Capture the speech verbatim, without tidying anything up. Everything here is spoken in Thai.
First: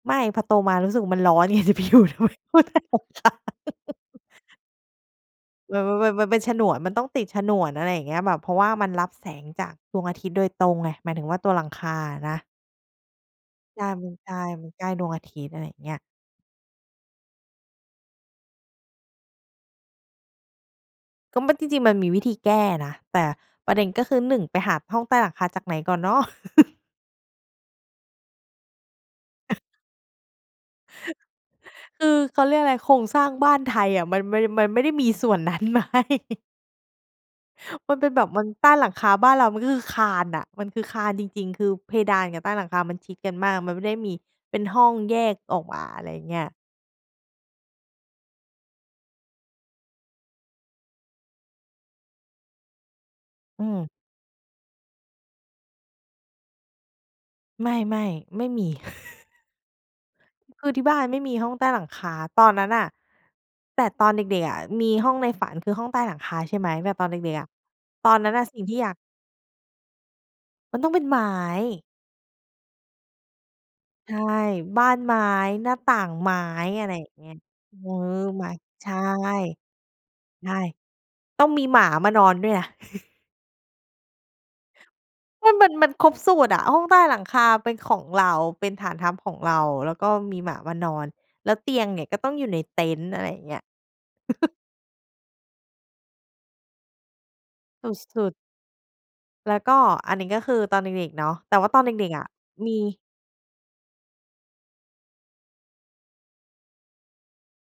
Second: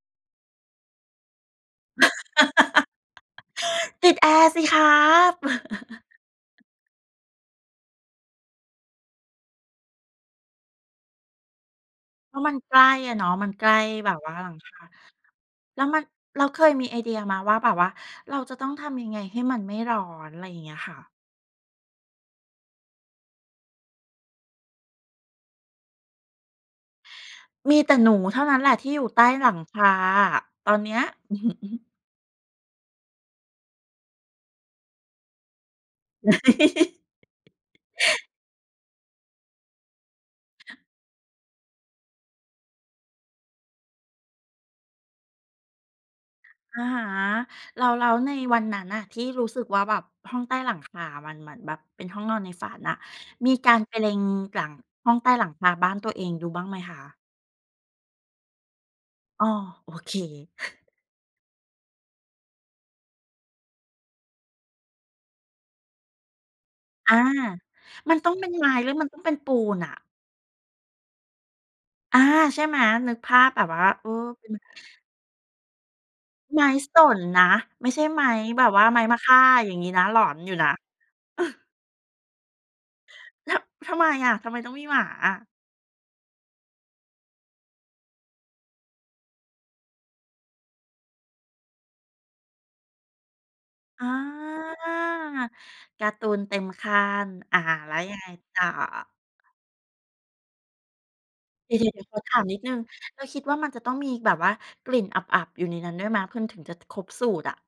ไม่ พอโตมารู้สึกมันร้อน ไง ไปอยู่ทำไมห้องใต้หลังคา ติดแอร์สิครับ แบบว่ามัน มันเป็นฉนวน มันต้องติดฉนวน อะไรอย่างเงี้ย แบบเพราะว่ามันรับแสงจากดวงอาทิตย์โดยตรงไง หมายถึงว่าตัวหลังคาอะนเะ พราะมันใกล้อะเนาะ มันใกล้ใช่ มแบัน บใชว่า่ หลังมัคนา ใกล้ดวงอาทิตย์ อะไรอย่าแลง้เวงี้มย ัน แล้วเคยมีไอเดียไหมว่าแบบว่า เราจะต้องทำยังไงให้มันไม่ร้อน? ไรอย่างเงี้ยค่ะ ก็มันจริง ๆ มันมีวิธีแก้นะ แต่ประเด็นก็คือ หนึ่ง ไปหาห้องใต้หลังคาจากไหนก่อนเนาะ มีแต่หนูเท่านั้นแหละที่อยู่ใต้หลังคา ตอนเนี้ย คือเขาเรียกอะไรโครงสร้างบ้านไทยอะ มัน มัน มันไม่ได้มีส่วนนั้น ไหม? มันเป็นแบบ มันใต้หลังคาบ้านเรามันก็คือคานน่ะ มันคือคานจริง ๆ คือเพดานกับใต้หลังคามันชิดกันมาก มันไม่ได้มีเป็นห้องแยกออกมา อะไรเงี้ย อะฮะ แล้ว แล้วในวันนั้นน่ะ ที่รู้สึกว่าแบบห้องใต้หลังคามันเหมือนแบบเป็นห้องนอนในฝันน่ะ มีอืการม ไปเล็งหลังห้องใต้หลังคาบ้านตัวเองดูบ้างไหมคะ? ไม่ ๆ ไม่มี อ๋อ โอเค คือที่บ้านไม่มีห้องใต้หลังคา ตอนนั้นน่ะ แต่ตอนเด็ก ๆ อะ มีห้องในฝันคือห้องใต้หลังคา ใช่ไหม แบบตอนอเา ด็ก ๆ อะ ตอมัน นนตั้้อนงเป็นสิ่ลงาทีย่หอรยืาอก มันต้องเป็นปูนอะ? มันต้องเป็นไม้ อา ใช่ไหม นึกภาพแบบว่า เออ ใช่ เป็น บ้านไม้ หน้าต่างไม้ ไม้อะไรสอย่างนเงี้ย นะ เอไม่อ ใช่ไม้ไม้ แบบวใ่ชา่ ไม้มะค่าอย่างงี้นะ หลอนใชอ่ ต้องมีหมามานอนด้ยูว่นะ ยนะ ทำ ทำไมอะ ทำไมต้องมีหมาอะ? มัน มัน มันครบสูตรอะ ห้องใต้หลังคาเป็นของเรา เป็นฐานทัพของเรา แล้วก็มีหมามานอน แล้วเตียงเนี่ยก็ต้องอยู่ในเต็นท์ อะไรอย่างเงี้ย อ๋อ การ์ตูนเต็มขั้น อา สแล้วยังไงุด ๆ ต่อ? แล้วก็อันนี้ก็คือตอนเด็ก ๆ เนาะ แต่ว่เาดีตอนเด๋ย็ว ๆ ๆ ก ขๆ ออะ ถามนิดหนมี ึ่ง เราคิดว่ามันจะต้องมีแบบว่ากลิ่นอับ ๆ อยู่ในนั้นด้วยไหม มันถึงจะครบสูตรอะ?